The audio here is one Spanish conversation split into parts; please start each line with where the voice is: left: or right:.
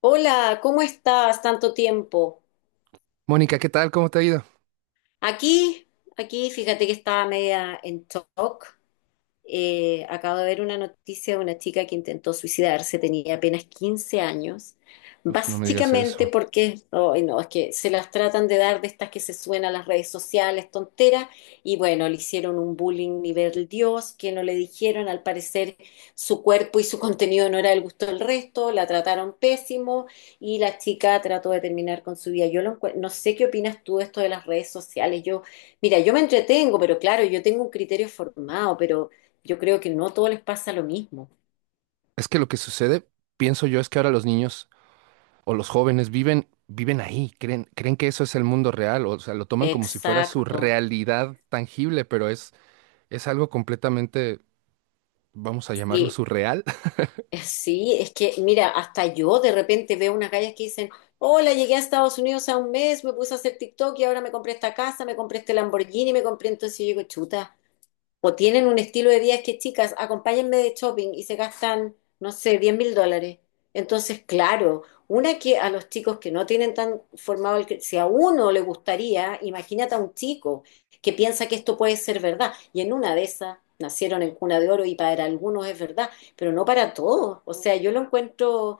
left: Hola, ¿cómo estás? Tanto tiempo.
right: Mónica, ¿qué tal? ¿Cómo te ha ido?
left: Aquí, aquí, fíjate que estaba media en shock. Acabo de ver una noticia de una chica que intentó suicidarse, tenía apenas 15 años,
right: Uf, no me digas
left: básicamente
right: eso.
left: porque, ay, no, es que se las tratan de dar de estas que se suenan a las redes sociales, tontera, y bueno, le hicieron un bullying nivel Dios, que no le dijeron, al parecer su cuerpo y su contenido no era del gusto del resto, la trataron pésimo y la chica trató de terminar con su vida. No sé qué opinas tú de esto de las redes sociales, yo, mira, yo me entretengo, pero claro, yo tengo un criterio formado, pero... Yo creo que no todo les pasa lo mismo.
right: Es que lo que sucede, pienso yo, es que ahora los niños o los jóvenes viven ahí, creen que eso es el mundo real, o sea, lo toman como si fuera su
left: Exacto.
right: realidad tangible, pero es algo completamente, vamos a llamarlo
left: Sí,
right: surreal.
left: sí, es que, mira, hasta yo de repente veo unas gallas que dicen, hola, llegué a Estados Unidos a un mes, me puse a hacer TikTok y ahora me compré esta casa, me compré este Lamborghini, me compré, entonces yo digo, chuta, o tienen un estilo de vida es que, chicas, acompáñenme de shopping y se gastan, no sé, $10.000. Entonces, claro, una que a los chicos que no tienen tan formado si a uno le gustaría, imagínate a un chico que piensa que esto puede ser verdad. Y en una de esas nacieron en cuna de oro y para algunos es verdad, pero no para todos. O sea, yo lo encuentro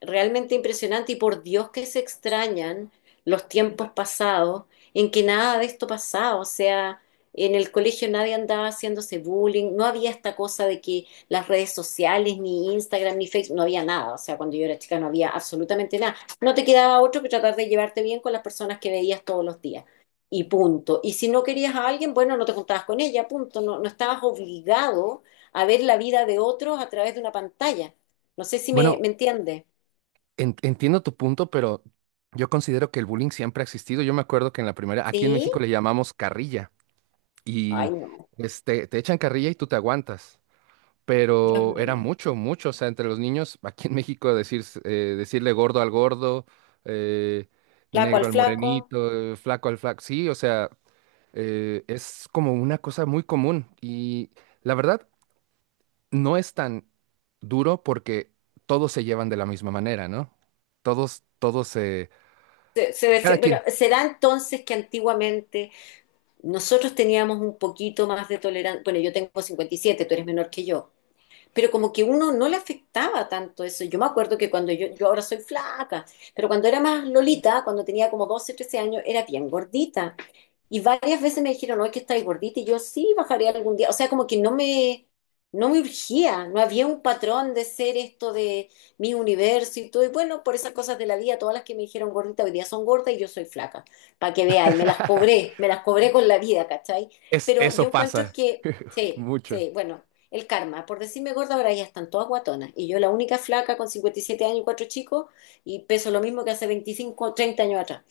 left: realmente impresionante y por Dios que se extrañan los tiempos pasados en que nada de esto pasaba, o sea, en el colegio nadie andaba haciéndose bullying, no había esta cosa de que las redes sociales, ni Instagram, ni Facebook, no había nada, o sea, cuando yo era chica no había absolutamente nada. No te quedaba otro que tratar de llevarte bien con las personas que veías todos los días. Y punto. Y si no querías a alguien, bueno, no te juntabas con ella, punto. No, no estabas obligado a ver la vida de otros a través de una pantalla. No sé si
right: Bueno,
left: me entiendes.
right: entiendo tu punto, pero yo considero que el bullying siempre ha existido. Yo me acuerdo que en la primera, aquí en
left: ¿Sí?
right: México le llamamos carrilla
left: Ay,
right: y
left: no,
right: este, te echan carrilla y tú te aguantas.
left: Dios
right: Pero era
left: mío.
right: mucho, mucho, o sea, entre los niños, aquí en México decir, decirle gordo al gordo, eh,
left: Flaco
right: negro
left: al
right: al
left: flaco.
right: morenito, flaco al flaco, sí, o sea, es como una cosa muy común y la verdad no es tan duro porque todos se llevan de la misma manera, ¿no? Todos, todos,
left: Se, se
right: cada
left: defi- bueno,
right: quien.
left: será entonces que antiguamente nosotros teníamos un poquito más de tolerancia. Bueno, yo tengo 57, tú eres menor que yo. Pero como que uno no le afectaba tanto eso. Yo me acuerdo que cuando yo ahora soy flaca, pero cuando era más lolita, cuando tenía como 12 13 años, era bien gordita. Y varias veces me dijeron, no, es que estáis gordita, y yo sí bajaría algún día. O sea, como que no me urgía, no había un patrón de ser esto de mi universo y todo. Y bueno, por esas cosas de la vida, todas las que me dijeron gordita hoy día son gordas y yo soy flaca, para que veáis, me las cobré con la vida, ¿cachai?
right: Es,
left: Pero
right: eso
left: yo encuentro
right: pasa
left: que, sí,
right: mucho.
left: sí, bueno, el karma, por decirme gorda, ahora ya están todas guatonas. Y yo la única flaca con 57 años y cuatro chicos y peso lo mismo que hace 25 o 30 años atrás.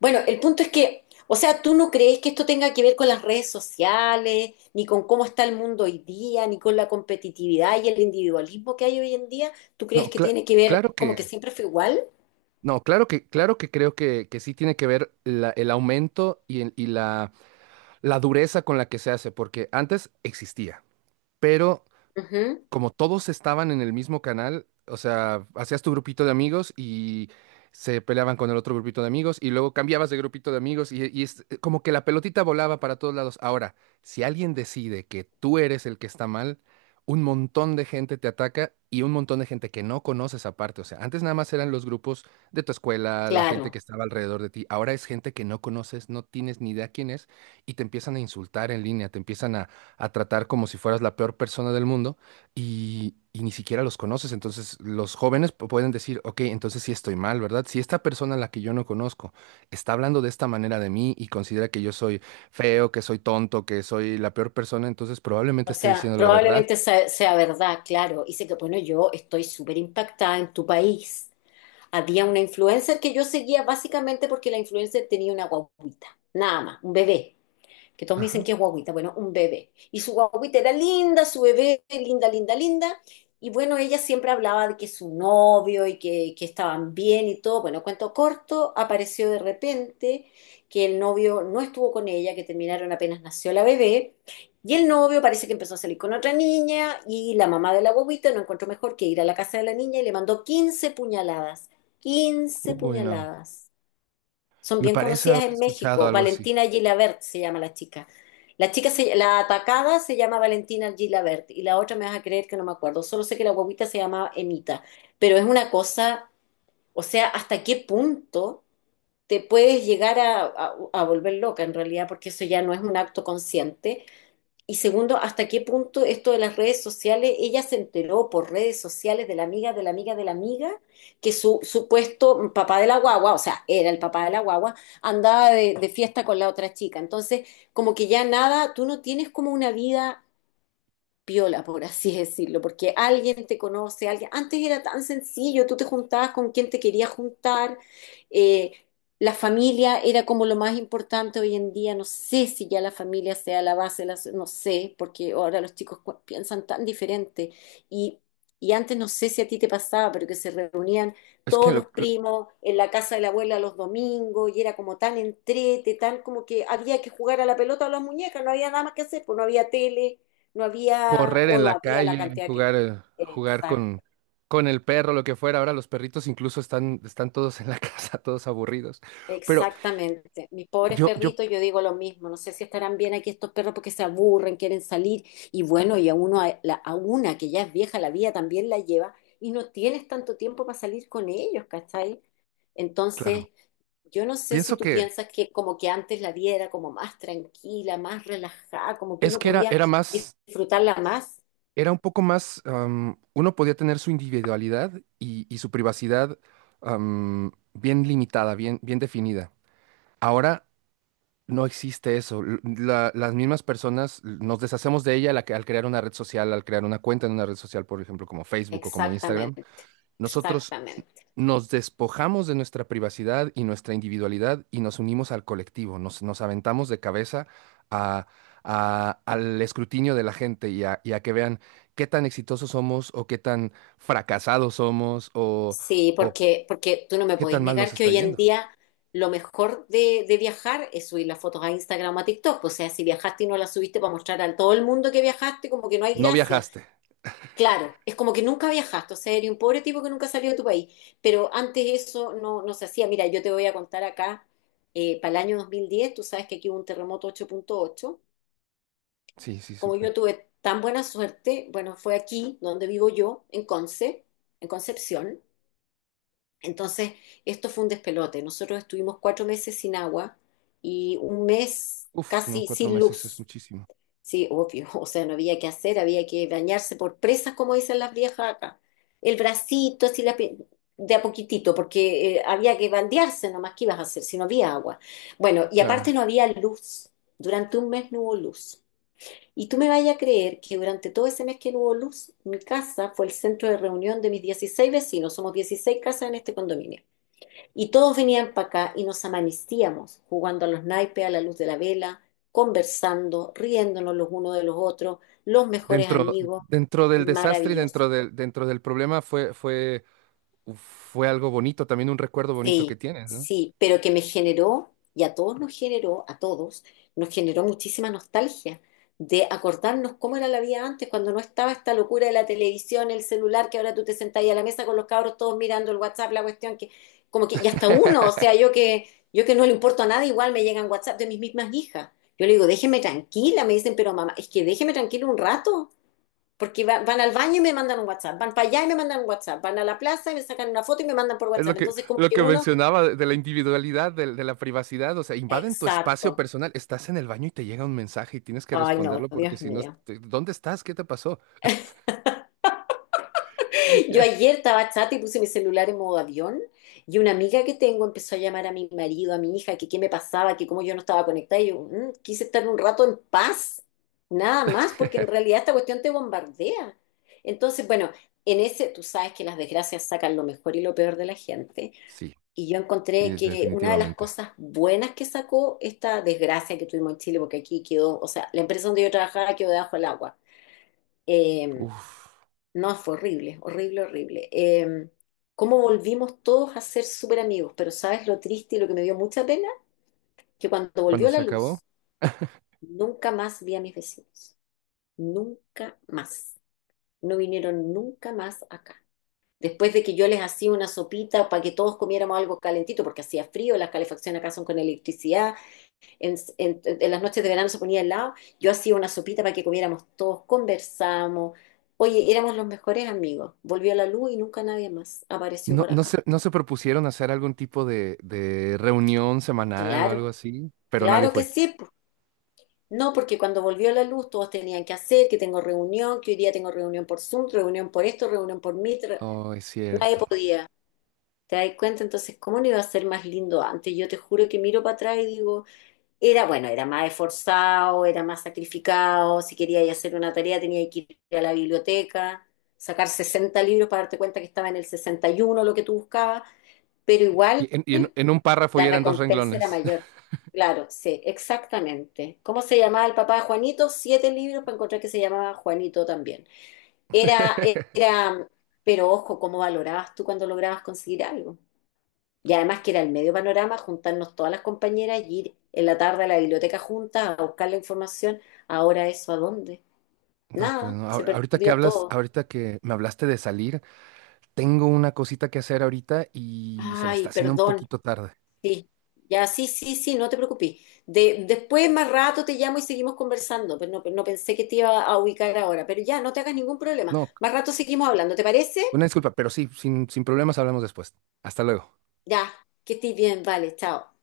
left: Bueno, el punto es que, o sea, ¿tú no crees que esto tenga que ver con las redes sociales, ni con cómo está el mundo hoy día, ni con la competitividad y el individualismo que hay hoy en día? ¿Tú crees
right: No,
left: que
right: cla-
left: tiene que ver
right: claro
left: como
right: que...
left: que siempre fue igual?
right: No, claro que creo que sí tiene que ver el aumento y, y la dureza con la que se hace, porque antes existía, pero
left: Ujú,
right: como todos estaban en el mismo canal, o sea, hacías tu grupito de amigos y se peleaban con el otro grupito de amigos y luego cambiabas de grupito de amigos y es como que la pelotita volaba para todos lados. Ahora, si alguien decide que tú eres el que está mal, un montón de gente te ataca y un montón de gente que no conoces aparte. O sea, antes nada más eran los grupos de tu escuela, la gente que
left: claro.
right: estaba alrededor de ti. Ahora es gente que no conoces, no tienes ni idea quién es y te empiezan a insultar en línea, te empiezan a tratar como si fueras la peor persona del mundo y ni siquiera los conoces. Entonces los jóvenes pueden decir, ok, entonces sí estoy mal, ¿verdad? Si esta persona a la que yo no conozco está hablando de esta manera de mí y considera que yo soy feo, que soy tonto, que soy la peor persona, entonces probablemente
left: O
right: esté
left: sea,
right: diciendo la verdad.
left: probablemente sea verdad, claro. Y sé que, bueno, yo estoy súper impactada en tu país. Había una influencer que yo seguía básicamente porque la influencer tenía una guaguita, nada más, un bebé que todos me dicen
right: Ajá.
left: que es guaguita, bueno, un bebé. Y su guaguita era linda, su bebé, linda, linda, linda. Y bueno, ella siempre hablaba de que su novio y que estaban bien y todo. Bueno, cuento corto, apareció de repente que el novio no estuvo con ella, que terminaron apenas nació la bebé. Y el novio parece que empezó a salir con otra niña y la mamá de la guaguita no encontró mejor que ir a la casa de la niña y le mandó 15 puñaladas. quince
right: Uy, no.
left: puñaladas. Son
right: Me
left: bien
right: parece
left: conocidas
right: haber
left: en
right: escuchado
left: México.
right: algo así.
left: Valentina Gilabert se llama la chica. La atacada se llama Valentina Gilabert y la otra me vas a creer que no me acuerdo. Solo sé que la guaguita se llama Emita. Pero es una cosa, o sea, ¿hasta qué punto te puedes llegar a volver loca en realidad? Porque eso ya no es un acto consciente. Y segundo, ¿hasta qué punto esto de las redes sociales, ella se enteró por redes sociales de la amiga, de la amiga, de la amiga, que su supuesto papá de la guagua, o sea, era el papá de la guagua, andaba de fiesta con la otra chica. Entonces, como que ya nada, tú no tienes como una vida piola, por así decirlo, porque alguien te conoce, alguien, antes era tan sencillo, tú te juntabas con quien te querías juntar, eh, la familia era como lo más importante hoy en día, no sé si ya la familia sea la base, no sé, porque ahora los chicos piensan tan diferente y, y antes no sé si a ti te pasaba, pero que se reunían
right: Es que
left: todos los
right: lo-
left: primos en la casa de la abuela los domingos y era como tan entrete, tan como que había que jugar a la pelota o a las muñecas, no había nada más que hacer, pues no había tele. No había,
right: Correr
left: o
right: en
left: no
right: la
left: había la
right: calle,
left: cantidad que...
right: jugar, jugar
left: Exact-
right: con el perro, lo que fuera. Ahora los perritos incluso están todos en la casa, todos aburridos. Pero
left: exactamente. Mis pobres
right: yo, yo,
left: perritos, yo digo lo mismo. No sé si estarán bien aquí estos perros porque se aburren, quieren salir. Y bueno, y a uno, a una que ya es vieja, la vida también la lleva. Y no tienes tanto tiempo para salir con ellos, ¿cachai?
right: claro,
left: Entonces, yo no sé si
right: pienso
left: tú
right: que
left: piensas que como que antes la vida era como más tranquila, más relajada, como que uno podía
right: Era más,
left: disfrutarla más.
right: era un poco más, uno podía tener su individualidad y su privacidad bien limitada, bien, bien definida. Ahora no existe eso. Las mismas personas nos deshacemos de ella al crear una red social, al crear una cuenta en una red social, por ejemplo, como Facebook o como Instagram.
left: Exactamente,
right: Nosotros
left: exactamente.
right: nos despojamos de nuestra privacidad y nuestra individualidad y nos unimos al colectivo, nos aventamos de cabeza a- al escrutinio de la gente y a que vean qué tan exitosos somos o qué tan fracasados somos
left: Sí,
right: o
left: porque tú no me
right: qué
left: podéis
right: tan mal
left: negar
right: nos
left: que
right: está
left: hoy en
right: yendo.
left: día lo mejor de viajar es subir las fotos a Instagram o a TikTok. O sea, si viajaste y no las subiste para mostrar a todo el mundo que viajaste, como que no hay
right: No
left: gracia.
right: viajaste.
left: Claro, es como que nunca viajaste, o sea, eres un pobre tipo que nunca salió de tu país. Pero antes eso no, no se hacía. Mira, yo te voy a contar acá, para el año 2010. Tú sabes que aquí hubo un terremoto 8,8.
right: Sí, sí,
left: Como
right: súper.
left: yo tuve tan buena suerte, bueno, fue aquí donde vivo yo, en Conce, en Concepción. Entonces, esto fue un despelote. Nosotros estuvimos 4 meses sin agua y un mes
right: Uf, no,
left: casi
right: cuatro
left: sin
right: meses es
left: luz.
right: muchísimo.
left: Sí, obvio, o sea, no había que hacer, había que bañarse por presas, como dicen las viejas acá. El bracito, así de a poquitito, porque había que bandearse nomás, ¿qué ibas a hacer si no había agua? Bueno, y aparte
right: Claro.
left: no había luz. Durante un mes no hubo luz. Y tú me vayas a creer que durante todo ese mes que no hubo luz, mi casa fue el centro de reunión de mis 16 vecinos. Somos 16 casas en este condominio. Y todos venían para acá y nos amanecíamos jugando a los naipes a la luz de la vela, conversando, riéndonos los unos de los otros, los mejores
right: Dentro,
left: amigos.
right: dentro del desastre y
left: Maravilloso.
right: dentro del problema fue, fue, fue algo bonito, también un recuerdo bonito que
left: Sí,
right: tienes, ¿no?
left: sí, pero que me generó, y a todos nos generó, a todos, nos generó muchísima nostalgia de acordarnos cómo era la vida antes, cuando no estaba esta locura de la televisión, el celular, que ahora tú te sentás ahí a la mesa con los cabros todos mirando el WhatsApp, la cuestión que, como que, y hasta uno, o sea, yo que no le importo a nadie, igual me llegan WhatsApp de mis mismas hijas. Yo le digo, déjeme tranquila, me dicen, pero mamá, es que déjeme tranquila un rato, porque van al baño y me mandan un WhatsApp, van para allá y me mandan un WhatsApp, van a la plaza y me sacan una foto y me mandan por
right: Es
left: WhatsApp. Entonces, como
right: lo
left: que
right: que
left: uno.
right: mencionaba de la individualidad, de la privacidad, o sea, invaden tu espacio
left: Exacto.
right: personal, estás en el baño y te llega un mensaje y tienes que
left: Ay, no,
right: responderlo porque
left: Dios
right: si no,
left: mío.
right: te- ¿dónde estás? ¿Qué te pasó?
left: Yo
right: Ya.
left: ayer estaba chata y puse mi celular en modo avión y una amiga que tengo empezó a llamar a mi marido, a mi hija, que qué me pasaba, que cómo yo no estaba conectada. Y yo "Mm, quise estar un rato en paz, nada más, porque en realidad esta cuestión te bombardea. Entonces, bueno, en ese tú sabes que las desgracias sacan lo mejor y lo peor de la gente.
right: Sí,
left: Y yo encontré
right: sí,
left: que una de las
right: definitivamente.
left: cosas buenas que sacó esta desgracia que tuvimos en Chile, porque aquí quedó, o sea, la empresa donde yo trabajaba quedó debajo del agua. Eh,
right: Uf,
left: No, fue horrible, horrible, horrible. Cómo volvimos todos a ser súper amigos, pero ¿sabes lo triste y lo que me dio mucha pena? Que cuando
right: cuando
left: volvió la
right: se acabó,
left: luz, nunca más vi a mis vecinos. Nunca más. No vinieron nunca más acá. Después de que yo les hacía una sopita para que todos comiéramos algo calentito, porque hacía frío, las calefacciones acá son con electricidad en las noches de verano se ponía al lado, yo hacía una sopita para que comiéramos todos, conversamos. Oye, éramos los mejores amigos. Volvió la luz y nunca nadie más apareció por acá.
right: no se propusieron hacer algún tipo de reunión semanal o algo
left: Claro,
right: así, pero nadie
left: claro que
right: fue.
left: sí. Po. No, porque cuando volvió la luz todos tenían que hacer, que tengo reunión, que hoy día tengo reunión por Zoom, reunión por esto, reunión por Meet,
right: Oh, es
left: nadie
right: cierto.
left: podía. ¿Te das cuenta? Entonces, ¿cómo no iba a ser más lindo antes? Yo te juro que miro para atrás y digo... Era, bueno, era más esforzado, era más sacrificado. Si quería ir a hacer una tarea, tenía que ir a la biblioteca, sacar 60 libros para darte cuenta que estaba en el 61 lo que tú buscabas, pero igual
right: En un párrafo y
left: la
right: eran dos
left: recompensa era
right: renglones.
left: mayor. Claro, sí, exactamente. ¿Cómo se llamaba el papá de Juanito? Siete libros para encontrar que se llamaba Juanito también. Era, Era, pero ojo, ¿cómo valorabas tú cuando lograbas conseguir algo? Y además que era el medio panorama juntarnos todas las compañeras y ir en la tarde a la biblioteca juntas a buscar la información. Ahora eso, ¿a dónde?
right: No, pues
left: Nada,
right: no.
left: se
right: Ahorita que
left: perdió
right: hablas,
left: todo.
right: ahorita que me hablaste de salir, tengo una cosita que hacer ahorita y se me
left: Ay,
right: está haciendo un
left: perdón.
right: poquito tarde.
left: Sí, ya, sí, sí, sí, no te preocupes. Después, más rato, te llamo y seguimos conversando. Pero no, no pensé que te iba a ubicar ahora. Pero ya, no te hagas ningún problema.
right: No,
left: Más rato seguimos hablando, ¿te parece?
right: una disculpa, pero sí, sin, sin problemas hablamos después. Hasta luego.
left: Ya, que estés bien, vale, chao.